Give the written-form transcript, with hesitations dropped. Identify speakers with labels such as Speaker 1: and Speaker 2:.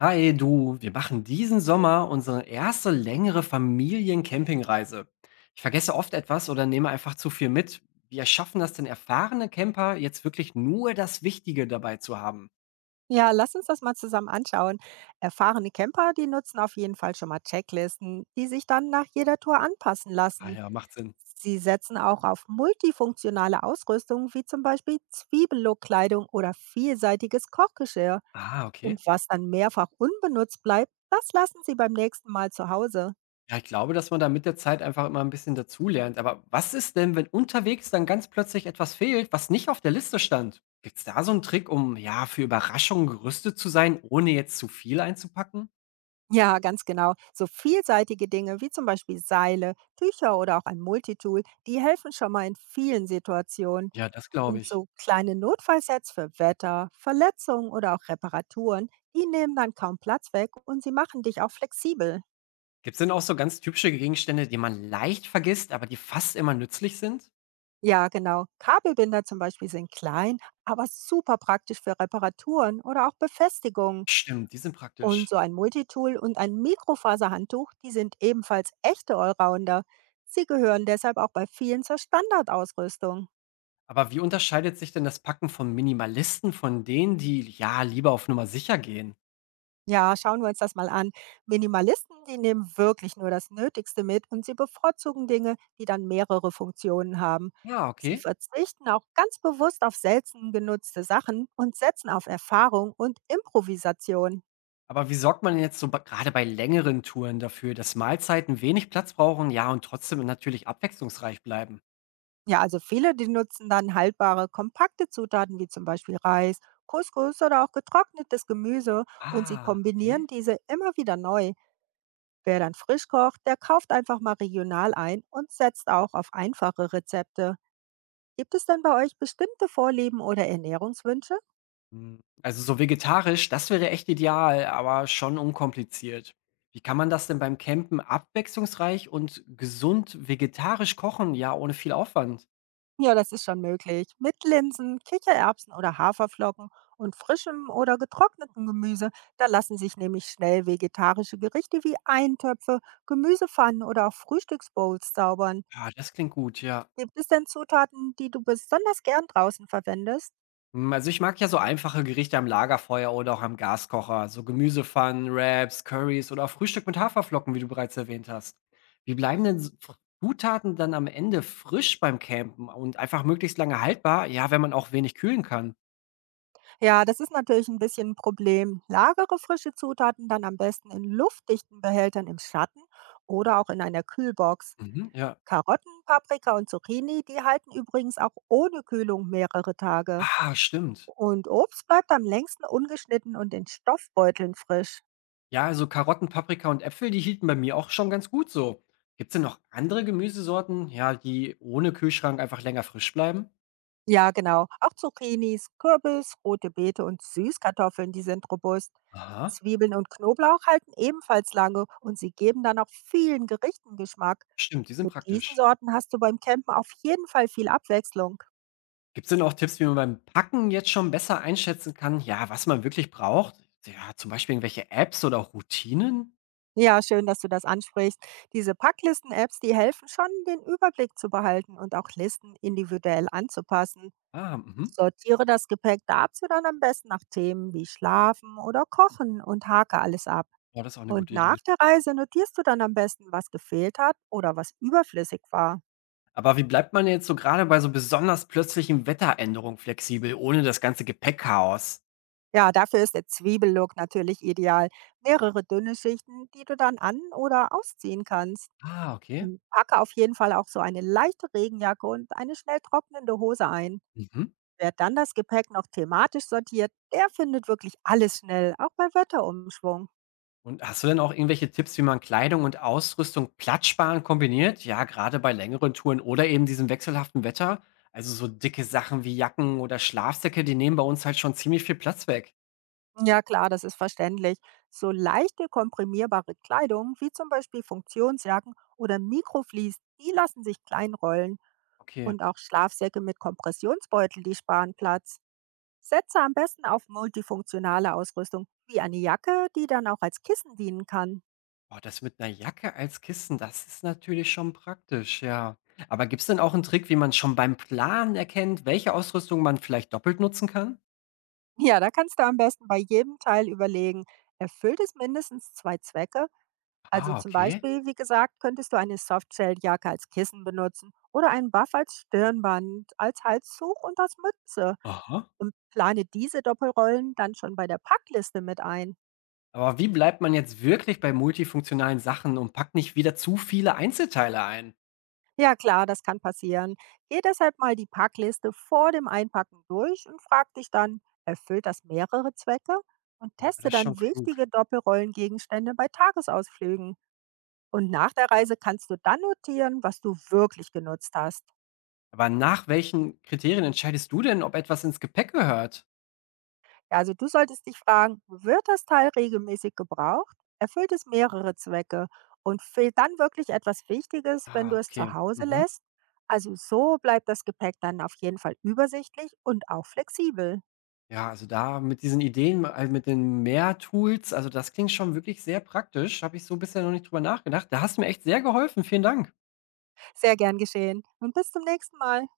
Speaker 1: Hi du, wir machen diesen Sommer unsere erste längere Familiencampingreise. Ich vergesse oft etwas oder nehme einfach zu viel mit. Wie schaffen das denn erfahrene Camper, jetzt wirklich nur das Wichtige dabei zu haben?
Speaker 2: Ja, lass uns das mal zusammen anschauen. Erfahrene Camper, die nutzen auf jeden Fall schon mal Checklisten, die sich dann nach jeder Tour anpassen
Speaker 1: Ah
Speaker 2: lassen.
Speaker 1: ja, macht Sinn.
Speaker 2: Sie setzen auch auf multifunktionale Ausrüstung, wie zum Beispiel Zwiebellookkleidung oder vielseitiges Kochgeschirr.
Speaker 1: Ah, okay.
Speaker 2: Und was dann mehrfach unbenutzt bleibt, das lassen Sie beim nächsten Mal zu Hause.
Speaker 1: Ja, ich glaube, dass man da mit der Zeit einfach immer ein bisschen dazulernt. Aber was ist denn, wenn unterwegs dann ganz plötzlich etwas fehlt, was nicht auf der Liste stand? Gibt es da so einen Trick, um ja für Überraschungen gerüstet zu sein, ohne jetzt zu viel einzupacken?
Speaker 2: Ja, ganz genau. So vielseitige Dinge wie zum Beispiel Seile, Tücher oder auch ein Multitool, die helfen schon mal in vielen Situationen.
Speaker 1: Ja, das glaube
Speaker 2: Und
Speaker 1: ich.
Speaker 2: so kleine Notfallsets für Wetter, Verletzungen oder auch Reparaturen, die nehmen dann kaum Platz weg und sie machen dich auch flexibel.
Speaker 1: Gibt es denn auch so ganz typische Gegenstände, die man leicht vergisst, aber die fast immer nützlich sind?
Speaker 2: Ja, genau. Kabelbinder zum Beispiel sind klein, aber super praktisch für Reparaturen oder auch Befestigungen.
Speaker 1: Stimmt, die sind
Speaker 2: Und
Speaker 1: praktisch.
Speaker 2: so ein Multitool und ein Mikrofaserhandtuch, die sind ebenfalls echte Allrounder. Sie gehören deshalb auch bei vielen zur Standardausrüstung.
Speaker 1: Aber wie unterscheidet sich denn das Packen von Minimalisten von denen, die ja lieber auf Nummer sicher gehen?
Speaker 2: Ja, schauen wir uns das mal an. Minimalisten, die nehmen wirklich nur das Nötigste mit und sie bevorzugen Dinge, die dann mehrere Funktionen haben.
Speaker 1: Ja,
Speaker 2: Sie
Speaker 1: okay.
Speaker 2: verzichten auch ganz bewusst auf selten genutzte Sachen und setzen auf Erfahrung und Improvisation.
Speaker 1: Aber wie sorgt man denn jetzt so gerade bei längeren Touren dafür, dass Mahlzeiten wenig Platz brauchen, ja, und trotzdem natürlich abwechslungsreich bleiben?
Speaker 2: Ja, also viele, die nutzen dann haltbare, kompakte Zutaten wie zum Beispiel Reis, Couscous oder auch getrocknetes Gemüse und sie
Speaker 1: Ah,
Speaker 2: kombinieren
Speaker 1: okay.
Speaker 2: diese immer wieder neu. Wer dann frisch kocht, der kauft einfach mal regional ein und setzt auch auf einfache Rezepte. Gibt es denn bei euch bestimmte Vorlieben oder Ernährungswünsche?
Speaker 1: Hm, also so vegetarisch, das wäre echt ideal, aber schon unkompliziert. Wie kann man das denn beim Campen abwechslungsreich und gesund vegetarisch kochen, ja, ohne viel Aufwand?
Speaker 2: Ja, das ist schon möglich. Mit Linsen, Kichererbsen oder Haferflocken und frischem oder getrocknetem Gemüse, da lassen sich nämlich schnell vegetarische Gerichte wie Eintöpfe, Gemüsepfannen oder auch Frühstücksbowls zaubern.
Speaker 1: Ja, das klingt gut, ja.
Speaker 2: Gibt es denn Zutaten, die du besonders gern draußen verwendest?
Speaker 1: Hm, also ich mag ja so einfache Gerichte am Lagerfeuer oder auch am Gaskocher, so Gemüsepfannen, Wraps, Currys oder auch Frühstück mit Haferflocken, wie du bereits erwähnt hast. Wie bleiben denn so Zutaten dann am Ende frisch beim Campen und einfach möglichst lange haltbar, ja, wenn man auch wenig kühlen kann?
Speaker 2: Ja, das ist natürlich ein bisschen ein Problem. Lagere frische Zutaten dann am besten in luftdichten Behältern im Schatten oder auch in einer Kühlbox.
Speaker 1: Mhm, ja.
Speaker 2: Karotten, Paprika und Zucchini, die halten übrigens auch ohne Kühlung mehrere Tage.
Speaker 1: Ah, stimmt.
Speaker 2: Und Obst bleibt am längsten ungeschnitten und in Stoffbeuteln frisch.
Speaker 1: Ja, also Karotten, Paprika und Äpfel, die hielten bei mir auch schon ganz gut so. Gibt's denn noch andere Gemüsesorten, ja, die ohne Kühlschrank einfach länger frisch bleiben?
Speaker 2: Ja, genau. Auch Zucchinis, Kürbis, rote Beete und Süßkartoffeln, die sind robust.
Speaker 1: Aha,
Speaker 2: Zwiebeln und Knoblauch halten ebenfalls lange und sie geben dann auch vielen Gerichten Geschmack.
Speaker 1: stimmt, die sind
Speaker 2: Mit diesen
Speaker 1: praktisch.
Speaker 2: Sorten hast du beim Campen auf jeden Fall viel Abwechslung.
Speaker 1: Gibt's denn auch Tipps, wie man beim Packen jetzt schon besser einschätzen kann, ja, was man wirklich braucht? Ja, zum Beispiel irgendwelche Apps oder auch Routinen?
Speaker 2: Ja, schön, dass du das ansprichst. Diese Packlisten-Apps, die helfen schon, den Überblick zu behalten und auch Listen individuell anzupassen.
Speaker 1: Ah, mhm.
Speaker 2: Sortiere das Gepäck dazu dann am besten nach Themen wie Schlafen oder Kochen und hake alles ab.
Speaker 1: Ja, das ist auch eine
Speaker 2: Und
Speaker 1: gute
Speaker 2: nach
Speaker 1: Idee.
Speaker 2: der Reise notierst du dann am besten, was gefehlt hat oder was überflüssig war.
Speaker 1: Aber wie bleibt man jetzt so gerade bei so besonders plötzlichen Wetteränderungen flexibel, ohne das ganze Gepäckchaos?
Speaker 2: Ja, dafür ist der Zwiebellook natürlich ideal. Mehrere dünne Schichten, die du dann an- oder ausziehen kannst.
Speaker 1: Ah, okay.
Speaker 2: Und packe auf jeden Fall auch so eine leichte Regenjacke und eine schnell trocknende Hose ein.
Speaker 1: Mhm.
Speaker 2: Wer dann das Gepäck noch thematisch sortiert, der findet wirklich alles schnell, auch bei Wetterumschwung.
Speaker 1: Und hast du denn auch irgendwelche Tipps, wie man Kleidung und Ausrüstung platzsparend kombiniert? Ja, gerade bei längeren Touren oder eben diesem wechselhaften Wetter. Also so dicke Sachen wie Jacken oder Schlafsäcke, die nehmen bei uns halt schon ziemlich viel Platz weg.
Speaker 2: Ja klar, das ist verständlich. So leichte komprimierbare Kleidung, wie zum Beispiel Funktionsjacken oder Mikroflies, die lassen sich kleinrollen.
Speaker 1: Okay.
Speaker 2: Und auch Schlafsäcke mit Kompressionsbeutel, die sparen Platz. Setze am besten auf multifunktionale Ausrüstung, wie eine Jacke, die dann auch als Kissen dienen kann.
Speaker 1: Boah, das mit einer Jacke als Kissen, das ist natürlich schon praktisch, ja. Aber gibt es denn auch einen Trick, wie man schon beim Planen erkennt, welche Ausrüstung man vielleicht doppelt nutzen kann?
Speaker 2: Ja, da kannst du am besten bei jedem Teil überlegen, erfüllt es mindestens zwei Zwecke? Also
Speaker 1: Ah,
Speaker 2: zum
Speaker 1: okay.
Speaker 2: Beispiel, wie gesagt, könntest du eine Softshelljacke als Kissen benutzen oder einen Buff als Stirnband, als Halstuch und als Mütze.
Speaker 1: Aha.
Speaker 2: Und plane diese Doppelrollen dann schon bei der Packliste mit ein.
Speaker 1: Aber wie bleibt man jetzt wirklich bei multifunktionalen Sachen und packt nicht wieder zu viele Einzelteile ein?
Speaker 2: Ja klar, das kann passieren. Geh deshalb mal die Packliste vor dem Einpacken durch und frag dich dann, erfüllt das mehrere Zwecke? Und
Speaker 1: Ja,
Speaker 2: teste
Speaker 1: das ist schon
Speaker 2: dann
Speaker 1: klug.
Speaker 2: wichtige Doppelrollengegenstände bei Tagesausflügen. Und nach der Reise kannst du dann notieren, was du wirklich genutzt hast.
Speaker 1: Aber nach welchen Kriterien entscheidest du denn, ob etwas ins Gepäck gehört?
Speaker 2: Ja, also du solltest dich fragen, wird das Teil regelmäßig gebraucht? Erfüllt es mehrere Zwecke? Und fehlt dann wirklich etwas Wichtiges, wenn du
Speaker 1: Ah,
Speaker 2: es zu
Speaker 1: okay.
Speaker 2: Hause
Speaker 1: Mhm.
Speaker 2: lässt? Also so bleibt das Gepäck dann auf jeden Fall übersichtlich und auch flexibel.
Speaker 1: Ja, also da mit diesen Ideen, also mit den Mehr-Tools, also das klingt schon wirklich sehr praktisch. Habe ich so bisher noch nicht drüber nachgedacht. Da hast du mir echt sehr geholfen. Vielen Dank.
Speaker 2: Sehr gern geschehen und bis zum nächsten Mal.